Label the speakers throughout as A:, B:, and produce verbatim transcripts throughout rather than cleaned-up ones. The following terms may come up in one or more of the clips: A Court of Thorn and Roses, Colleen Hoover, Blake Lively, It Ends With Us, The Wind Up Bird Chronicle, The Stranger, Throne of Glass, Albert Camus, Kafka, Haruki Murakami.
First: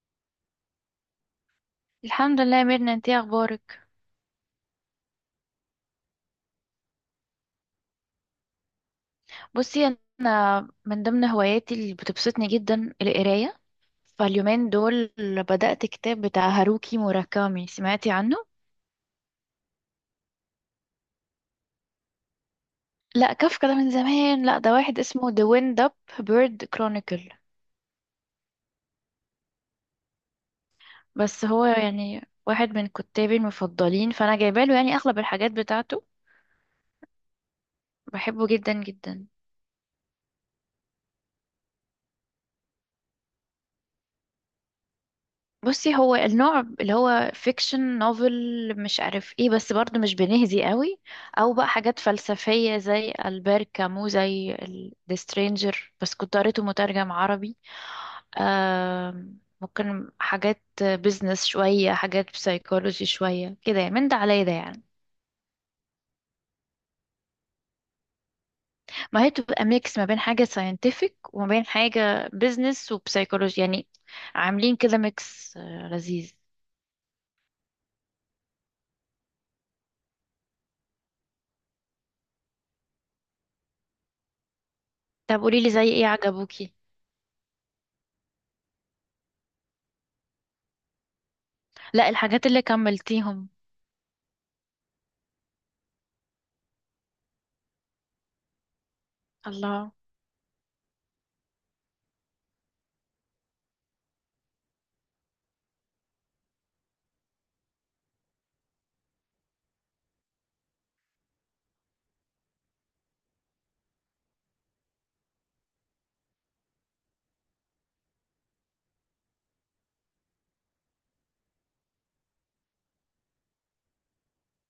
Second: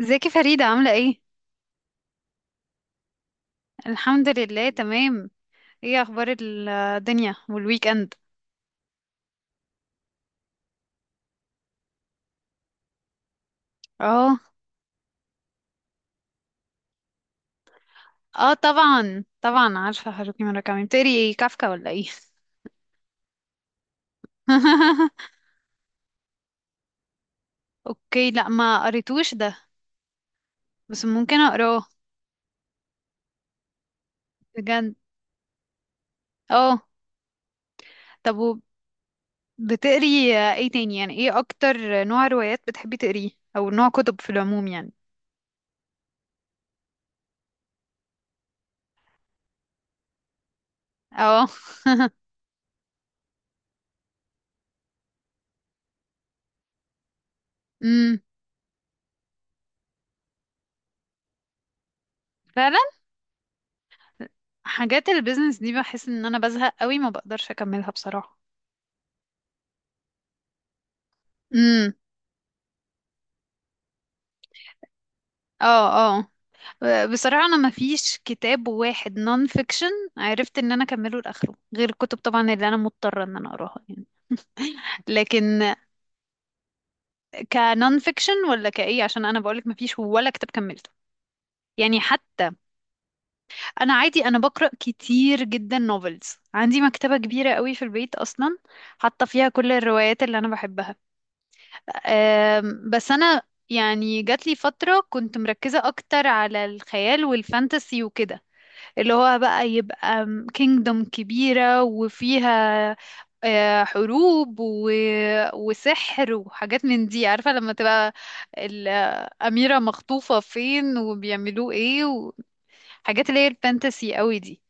A: ازيك يا فريدة عاملة ايه؟
B: الحمد لله يا ميرنا، انتي إيه اخبارك؟
A: الحمد لله تمام. ايه اخبار الدنيا والويك اند؟
B: بصي، انا من ضمن هواياتي اللي بتبسطني جدا القرايه.
A: اه.
B: فاليومين دول بدأت كتاب بتاع هاروكي موراكامي، سمعتي عنه؟
A: اه، طبعا طبعا عارفة هاروكي موراكامي بتقري ايه، كافكا ولا ايه؟
B: لا، كافكا ده من زمان، لا ده واحد اسمه The Wind Up Bird Chronicle.
A: اوكي، لا ما قريتوش ده، بس ممكن
B: بس هو
A: اقراه.
B: يعني واحد من كتابي المفضلين، فانا جايباله
A: بجد.
B: يعني اغلب الحاجات بتاعته.
A: اه. طب
B: بحبه
A: و-
B: جدا جدا.
A: بتقري ايه تاني؟ يعني ايه اكتر نوع روايات بتحبي تقريه، او نوع كتب في العموم يعني.
B: بصي، هو النوع اللي هو فيكشن نوفل، مش عارف ايه، بس برضه مش بنهزي قوي.
A: اه.
B: او بقى حاجات فلسفية زي ألبير كامو، زي ذا سترينجر، بس كنت قريته مترجم عربي.
A: امم.
B: آم، ممكن حاجات بيزنس شوية، حاجات
A: فعلا.
B: بسايكولوجي شوية، كده يعني من ده على ده يعني.
A: حاجات البيزنس دي بحس ان انا بزهق قوي، ما بقدرش اكملها بصراحة.
B: ما هي بتبقى ميكس ما بين حاجة ساينتفك وما بين
A: امم.
B: حاجة بيزنس وبسايكولوجي يعني، عاملين كده ميكس، آه،
A: اه.
B: لذيذ.
A: اه. بصراحة أنا ما فيش كتاب واحد نون فيكشن عرفت إن أنا أكمله لآخره، غير الكتب طبعا اللي أنا مضطرة إن أنا أقراها يعني.
B: طب قوليلي
A: لكن
B: زي ايه عجبوكي؟
A: كنون فيكشن ولا كإيه؟ عشان أنا بقولك ما فيش ولا كتاب كملته يعني
B: لا، الحاجات
A: حتى.
B: اللي كملتيهم.
A: أنا عادي أنا بقرأ كتير جدا نوفلز، عندي مكتبة كبيرة قوي في البيت أصلا، حاطة فيها كل
B: الله.
A: الروايات اللي أنا بحبها. أم، بس أنا يعني جات لي فترة كنت مركزة أكتر على الخيال والفانتسي وكده، اللي هو بقى يبقى كينجدوم كبيرة وفيها آه، حروب و... وسحر وحاجات من دي، عارفة لما تبقى الأميرة مخطوفة فين وبيعملوا ايه، وحاجات اللي هي الفانتسي قوي دي.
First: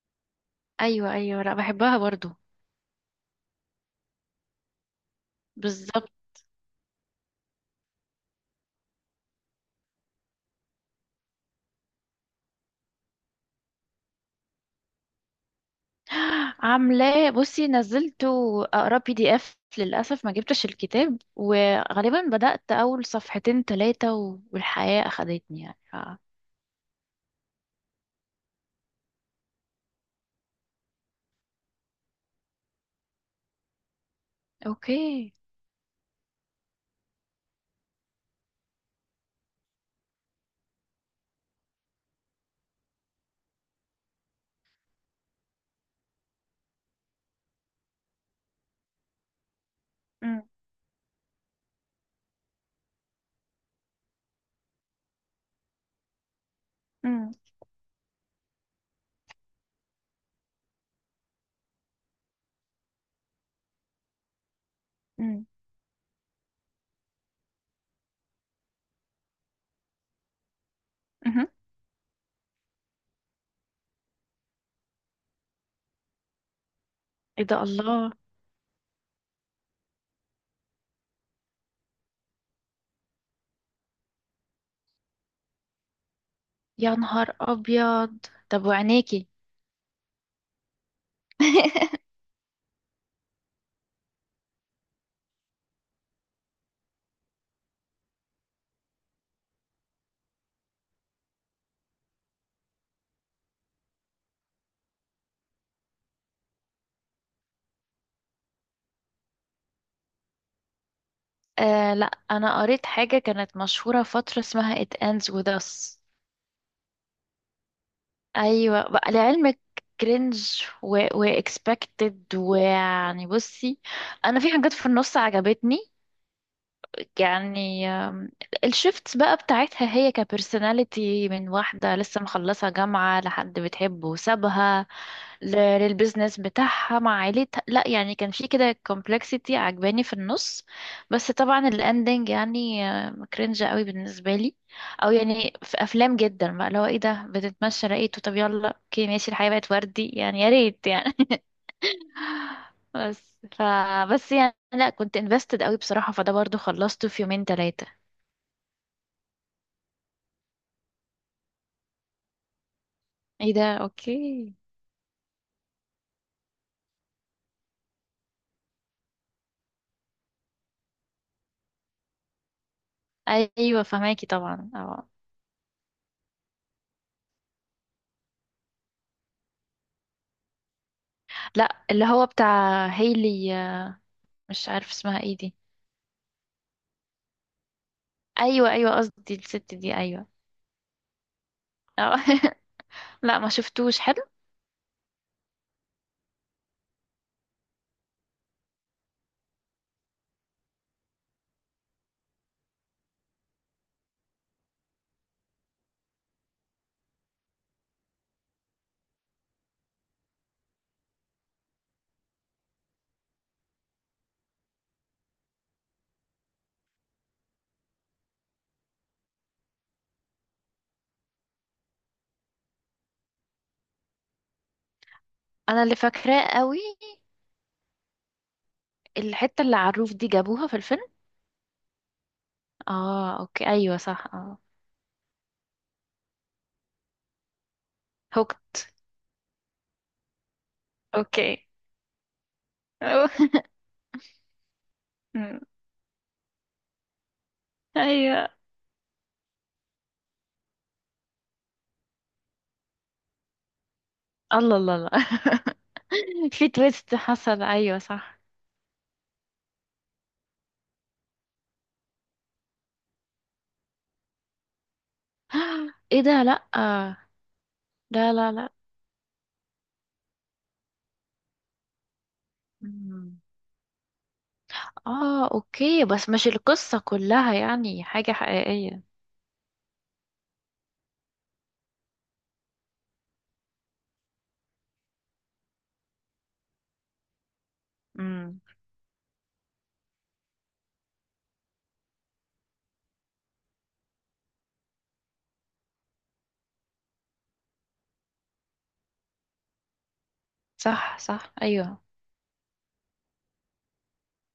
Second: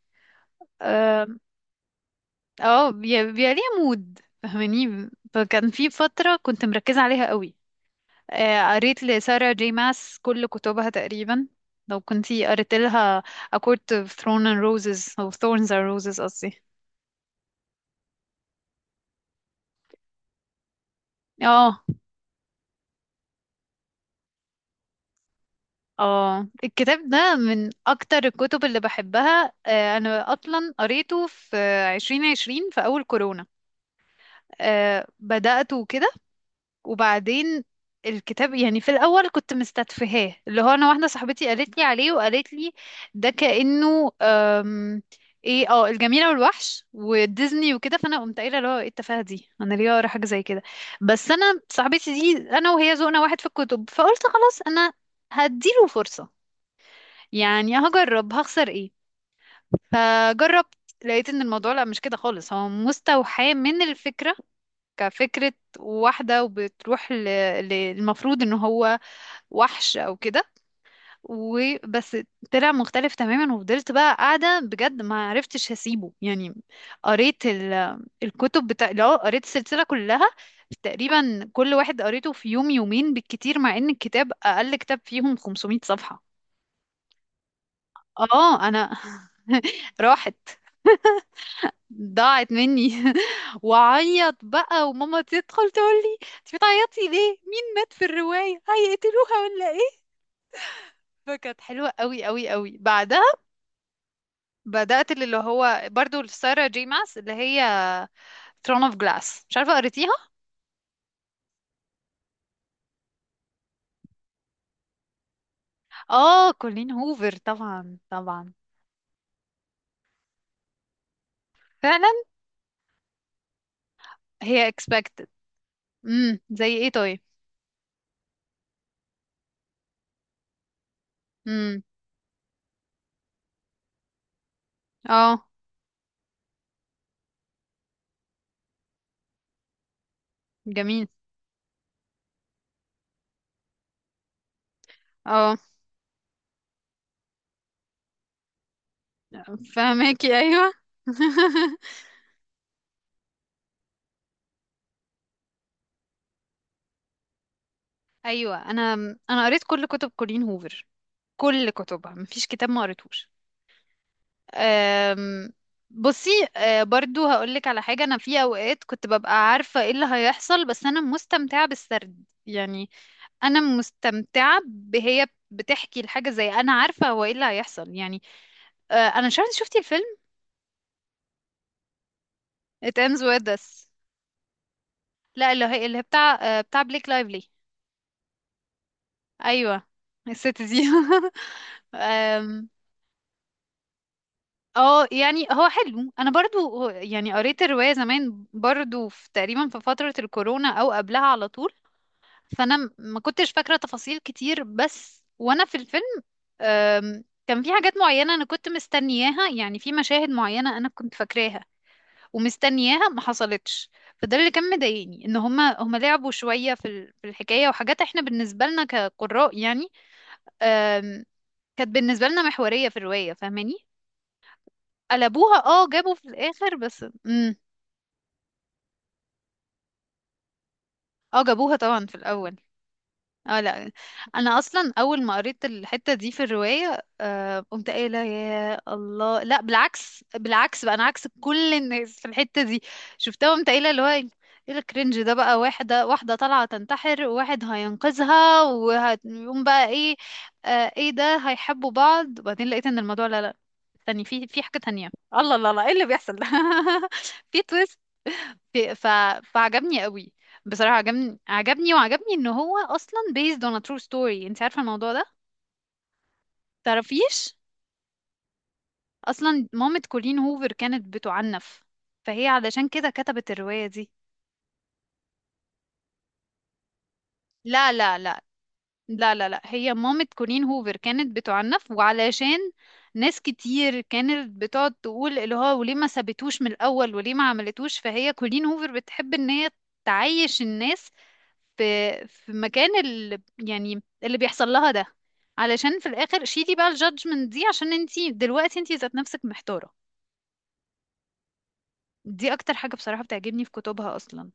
B: ايوه
A: اه.
B: ايوه، لا بحبها برضو.
A: آه، بي- بيبقى ليها مود، فاهماني؟ فكان في
B: بالظبط.
A: فترة كنت مركزة عليها قوي. آه، قريت لسارة جي ماس كل كتبها تقريبا، لو كنتي قريت لها A Court of Thorn and Roses أو Thorns and Roses قصدي.
B: عاملاه، بصي نزلت اقرا بي دي اف للاسف، ما جبتش الكتاب،
A: اه.
B: وغالبا بدات اول صفحتين ثلاثه والحياه اخدتني يعني ف...
A: اه. الكتاب ده من اكتر الكتب اللي بحبها. آه، انا اصلا قريته في عشرين عشرين في اول كورونا. آه،
B: اوكي.
A: بدأته كده، وبعدين الكتاب يعني في الاول كنت مستتفهاه، اللي هو انا واحده صاحبتي قالت لي عليه، وقالت لي ده كأنه آم، ايه، اه الجميله والوحش وديزني وكده، فانا قمت قايله اللي هو ايه التفاهه دي، انا ليه اقرا حاجه
B: أم،
A: زي كده. بس انا صاحبتي دي انا وهي ذوقنا واحد في الكتب، فقلت خلاص انا هديله فرصة،
B: أم،
A: يعني هجرب، هخسر ايه. فجربت، لقيت ان الموضوع لا، مش كده خالص، هو مستوحاه من الفكرة،
B: أم،
A: كفكرة واحدة وبتروح ل- للمفروض ان هو وحش او كده
B: مهم.
A: وبس. طلع مختلف تماما، وفضلت بقى قاعدة بجد ما عرفتش هسيبه يعني.
B: ايه
A: قريت
B: ده،
A: ال-
B: الله.
A: الكتب بتاع، لا قريت السلسلة كلها تقريبا، كل واحد قريته في يوم يومين بالكتير، مع ان الكتاب اقل كتاب فيهم خمسمائة صفحة.
B: يا نهار ابيض. طب
A: اه انا.
B: وعينيكي؟
A: راحت، ضاعت مني. وعيط بقى، وماما تدخل تقول لي انت بتعيطي ليه، مين مات في الرواية، هيقتلوها ولا ايه. فكانت حلوة قوي قوي قوي. بعدها بدأت اللي هو برضو لسارة جي ماس اللي هي ثرون اوف جلاس، مش عارفة قريتيها.
B: آه لا، انا قريت حاجه كانت مشهوره فتره اسمها It Ends With Us.
A: اه، كولين هوفر طبعا طبعا.
B: ايوه بقى لعلمك، كرنج و...
A: فعلا.
B: واكسبكتد، ويعني بصي انا في
A: هي
B: حاجات في النص
A: expected.
B: عجبتني.
A: امم، زي ايه طيب؟
B: يعني آم، الشيفت بقى بتاعتها هي كبرسوناليتي من
A: امم.
B: واحدة لسه مخلصة جامعة لحد بتحبه وسابها
A: اه،
B: ل- للبيزنس بتاعها مع عيلتها. لا يعني كان في كده كومبلكسيتي عجباني في النص.
A: جميل.
B: بس طبعا الاندنج يعني كرنج قوي بالنسبة لي. او يعني
A: اه،
B: في افلام جدا بقى لو ايه ده بتتمشى لقيته، طب يلا اوكي ماشي، الحياة بقت وردي
A: فهماكي،
B: يعني، يا
A: ايوه.
B: ريت يعني. بس ف بس يعني لا، كنت invested قوي بصراحة، فده برضو خلصته في يومين ثلاثة.
A: ايوه انا. انا قريت كل كتب كولين هوفر، كل كتبها مفيش كتاب ما قريتهوش.
B: ايه ده، اوكي.
A: أم، بصي. أه، برضو هقولك على حاجه، انا في اوقات كنت ببقى عارفه ايه اللي هيحصل بس انا مستمتعه بالسرد يعني، انا
B: ايوه فهماكي
A: مستمتعه
B: طبعا، اه.
A: بهي بتحكي الحاجه، زي انا عارفه هو ايه اللي هيحصل يعني. أه، انا مش عارفه إنت شفتي الفيلم
B: لا اللي هو بتاع
A: It Ends With
B: هيلي،
A: Us؟
B: آه، مش عارف اسمها ايه
A: لا،
B: دي.
A: اللي هي اللي هي بتاع أه، بتاع بليك لايفلي.
B: ايوه ايوه، قصدي الست
A: ايوه،
B: دي، ايوه.
A: الست دي.
B: اه.
A: أم،
B: لا، ما شفتوش، حلو.
A: اه، يعني هو حلو، انا برضو هو- يعني قريت الرواية زمان برضو في تقريبا في فترة الكورونا او قبلها على طول. فانا م- ما كنتش فاكرة تفاصيل كتير، بس وانا في الفيلم آم، كان في حاجات معينة انا كنت مستنياها، يعني في مشاهد معينة انا كنت فاكراها ومستنياها، ما حصلتش. فده اللي كان مضايقني، ان هما هما لعبوا شوية في ال- في الحكاية، وحاجات احنا بالنسبة لنا كقراء يعني آم، كانت بالنسبة لنا محورية في الرواية، فاهماني. قلبوها،
B: انا
A: اه
B: اللي
A: جابوا في
B: فاكراه
A: الاخر،
B: قوي
A: بس مم.
B: الحتة اللي على الروف دي، جابوها في الفيلم.
A: اه، جابوها طبعا في الاول.
B: اه
A: اه،
B: اوكي،
A: لا
B: ايوه صح، اه.
A: انا اصلا اول ما قريت الحته دي في الروايه آه قمت قايله يا
B: هوكت.
A: الله، لا بالعكس، بالعكس بقى، انا عكس
B: اوكي.
A: كل الناس في الحته دي.
B: أوه.
A: شفتها قمت قايله اللي هو ايه الكرنج ده بقى، واحده واحده طالعه تنتحر، وواحد
B: ايوه.
A: هينقذها، وهيقوم بقى ايه، آه ايه ده، هيحبوا بعض. وبعدين لقيت ان الموضوع لا لا، تاني في في
B: الله
A: حاجه
B: الله
A: تانية،
B: الله،
A: الله الله الله ايه اللي بيحصل ده.
B: في تويست
A: في
B: حصل ايوه
A: تويست.
B: صح.
A: في- ف... فعجبني قوي. بصراحة عجبني، عجبني، وعجبني ان هو اصلا based on a true story. انت عارفة الموضوع ده؟
B: ايه ده، لا.
A: تعرفيش؟
B: لا لا لا.
A: اصلا مامة كولين هوفر كانت بتعنف، فهي علشان كده
B: مم.
A: كتبت الرواية دي.
B: اه اوكي، بس مش القصة كلها
A: لا
B: يعني
A: لا
B: حاجة
A: لا.
B: حقيقية؟
A: لا لا لا، هي مامة كولين هوفر كانت بتعنف، وعلشان ناس كتير كانت بتقعد تقول اللي هو وليه ما سابتوش من الأول وليه ما عملتوش، فهي
B: امم.
A: كولين هوفر بتحب ان هي تعيش الناس في في مكان اللي يعني اللي بيحصل لها ده، علشان في الآخر شيلي بقى الجادجمنت دي، عشان انتي دلوقتي انتي ذات نفسك محتارة.
B: صح صح، ايوه.
A: دي أكتر حاجة بصراحة بتعجبني في كتبها أصلا،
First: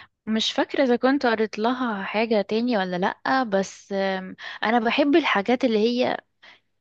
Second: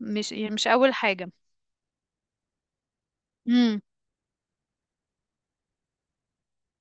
A: مش يعني
B: مش
A: مش
B: فاكرة
A: أول
B: اذا كنت
A: حاجة.
B: قريت لها حاجة تاني ولا لأ،
A: امم.
B: بس آم، انا بحب الحاجات اللي هي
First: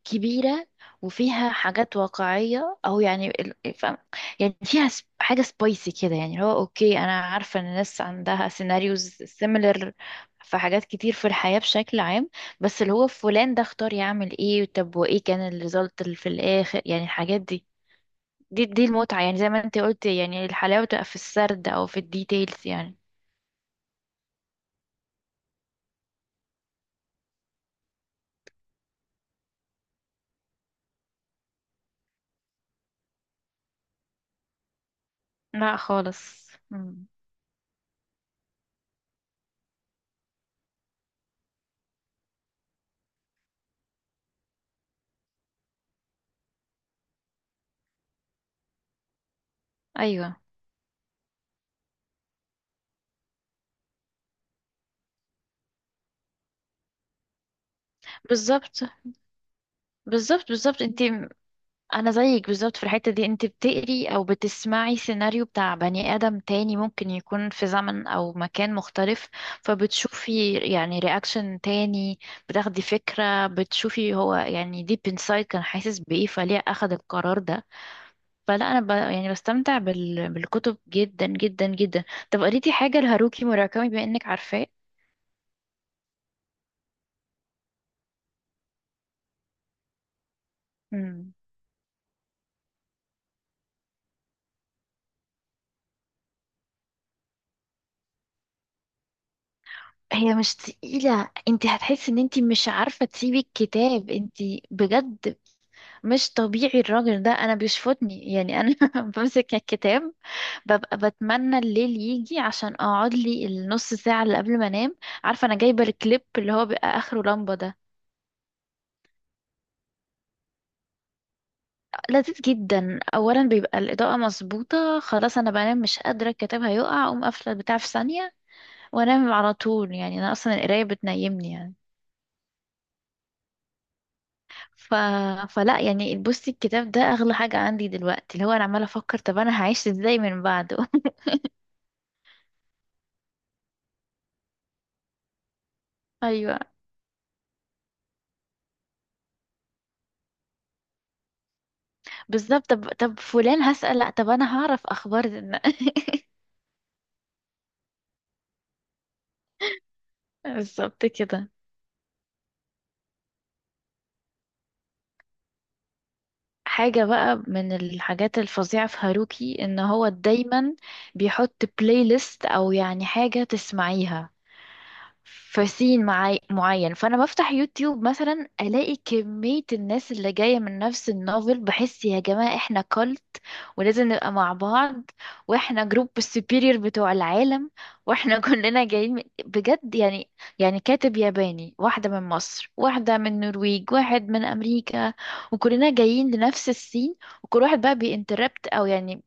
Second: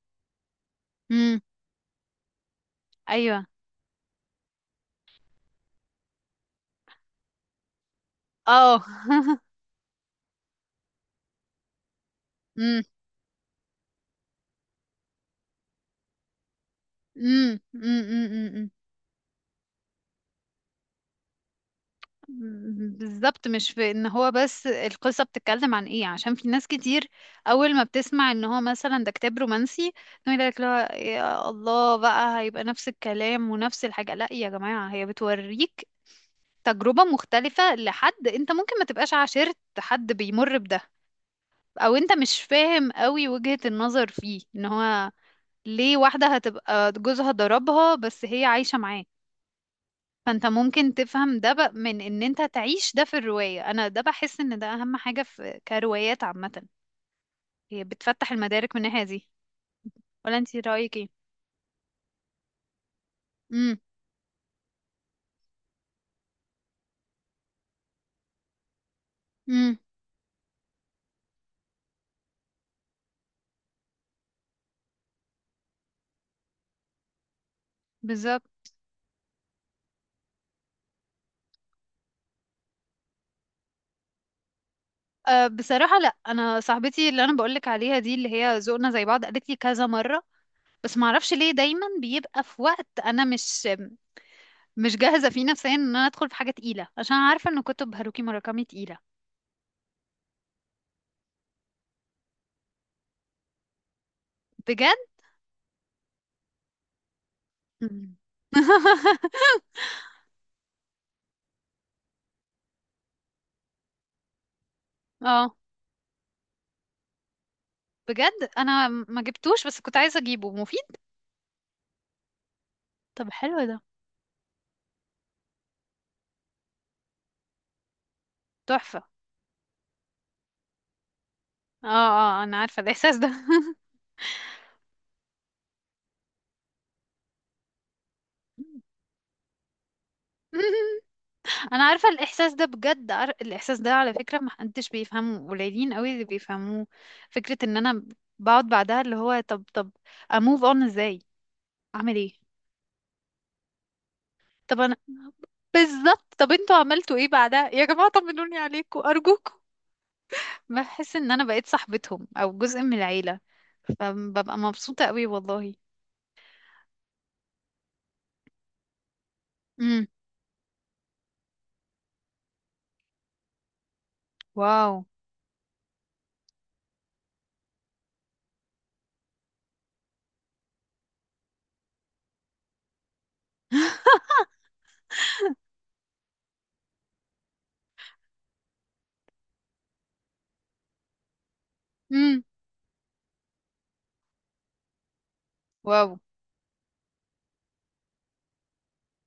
B: كبيرة،
A: امم.
B: وفيها حاجات واقعية أو يعني
A: أيوه.
B: ال- فاهم يعني. فيها سب- حاجة سبايسي كده يعني. هو أوكي، أنا عارفة إن الناس عندها
A: اه.
B: سيناريوز سيميلر في حاجات كتير في الحياة بشكل عام.
A: مم.
B: بس اللي هو فلان ده اختار يعمل ايه؟ طب وإيه كان الريزلت اللي في الآخر؟ يعني الحاجات
A: امم.
B: دي،
A: امم. امم، امم،
B: دي
A: امم،
B: دي المتعة يعني. زي ما انت قلت، يعني الحلاوة تبقى في السرد أو في الديتيلز
A: امم، امم،
B: يعني.
A: بالظبط، مش في ان هو بس القصة بتتكلم عن ايه، عشان في ناس كتير اول ما بتسمع ان هو مثلا ده كتاب رومانسي تقول لك لا يا الله، بقى هيبقى نفس الكلام ونفس الحاجة، لا يا جماعة هي
B: لا
A: بتوريك
B: خالص.
A: تجربة
B: مم.
A: مختلفة، لحد انت ممكن ما تبقاش عاشرت حد بيمر بده، او انت مش فاهم قوي وجهة النظر فيه، ان هو ليه واحدة هتبقى جوزها ضربها بس هي عايشة معاه.
B: أيوه.
A: فانت ممكن تفهم ده بق- من ان انت تعيش ده في الرواية، انا ده بحس ان ده اهم حاجة في كروايات عامة، هي بتفتح المدارك
B: بالظبط،
A: من الناحية دي. ولا
B: بالظبط
A: انت
B: بالظبط
A: رأيك
B: انت.
A: ايه؟
B: انا زيك بالظبط في الحتة دي. انت
A: امم.
B: بتقري او بتسمعي سيناريو بتاع بني ادم تاني، ممكن يكون في زمن او مكان مختلف،
A: امم.
B: فبتشوفي يعني رياكشن تاني، بتاخدي فكرة، بتشوفي هو يعني ديب انسايد كان حاسس بايه، فليه اخد القرار ده.
A: بالظبط.
B: فلا انا ب... يعني بستمتع بال... بالكتب جدا جدا جدا. طب قريتي حاجة لهاروكي موراكامي بما انك عارفاه؟
A: أه بصراحة لا، انا صاحبتي اللي انا بقولك عليها دي اللي هي ذوقنا زي بعض قالت لي كذا مرة، بس معرفش
B: مم.
A: ليه دايما بيبقى في وقت انا مش مش جاهزة فيه نفسيا ان انا ادخل في حاجة تقيلة، عشان عارفة ان كتب هاروكي موراكامي تقيلة.
B: هي مش تقيلة، انت هتحسي ان انت مش عارفة تسيبي الكتاب. انت؟
A: بجد.
B: بجد. مش طبيعي الراجل ده، انا
A: مم.
B: بيشفطني يعني، انا بمسك الكتاب، ببقى بتمنى الليل يجي عشان اقعد لي النص ساعة اللي قبل ما انام. عارفة
A: اه،
B: انا جايبة الكليب اللي هو بيبقى اخره لمبة ده؟
A: بجد انا م- ما جبتوش، بس كنت عايزه اجيبه مفيد.
B: لذيذ جدا.
A: طب
B: اولا
A: حلو
B: بيبقى
A: ده،
B: الاضاءة مظبوطة، خلاص انا بنام مش قادرة، الكتاب هيقع، اقوم قافلة البتاع في ثانية
A: تحفه.
B: وانام على طول. يعني انا اصلا القراية بتنيمني يعني
A: اه. اه، انا عارفه الاحساس ده.
B: ف... فلا يعني، بصي، الكتاب ده اغلى حاجة عندي دلوقتي، اللي هو انا عمالة افكر طب انا هعيش ازاي من بعده.
A: انا عارفه الاحساس ده بجد، عار... الاحساس ده على فكره ما حدش بيفهمه، قليلين قوي اللي
B: ايوه
A: بيفهموه. فكره ان انا بقعد بعدها اللي هو، طب طب اموف اون ازاي، اعمل ايه.
B: بالظبط. طب طب فلان هسأل لأ، طب أنا
A: طب
B: هعرف
A: انا.
B: أخبار إن-
A: بالظبط، طب انتوا عملتوا ايه بعدها يا جماعه، طمنوني عليكم ارجوكم.
B: بالظبط
A: بحس ان انا
B: كده.
A: بقيت صاحبتهم او جزء من العيله، فببقى مبسوطه قوي والله.
B: حاجة بقى من الحاجات الفظيعة في هاروكي إن
A: امم.
B: هو دايما بيحط بلاي ليست أو يعني حاجة تسمعيها
A: واو.
B: في سين معي معين. فانا بفتح يوتيوب مثلا، الاقي كمية الناس اللي جاية من نفس النوفل، بحس يا جماعة احنا كولت، ولازم نبقى مع بعض، واحنا جروب السوبيريور بتوع العالم، واحنا كلنا جايين من- بجد يعني. يعني كاتب ياباني، واحدة من
A: امم.
B: مصر، واحدة من النرويج، واحد من امريكا، وكلنا
A: واو.
B: جايين لنفس السين، وكل واحد بقى بينتربت او يعني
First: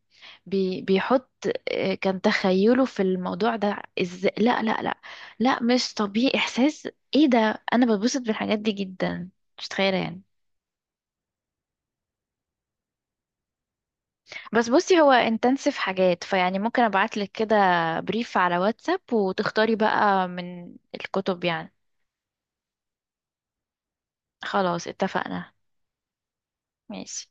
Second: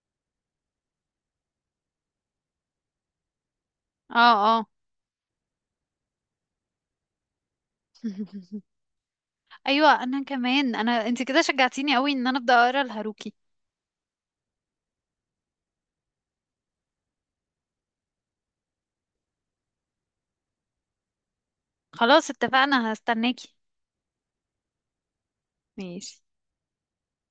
B: بي بيحط، آه، كان تخيله في الموضوع ده
A: اه.
B: ازاي. لا
A: اه.
B: لا لا، لا مش طبيعي احساس. ايه ده، انا بتبسط بالحاجات دي جدا، مش متخيله
A: ايوه
B: يعني.
A: انا كمان، انا انت كده شجعتيني قوي ان انا ابدا اقرا الهاروكي.
B: بس بصي هو انتنسيف حاجات، فيعني ممكن ابعتلك كده بريف على واتساب، وتختاري بقى من الكتب يعني.
A: خلاص اتفقنا، هستناكي.
B: خلاص اتفقنا.
A: ماشي.
B: ماشي.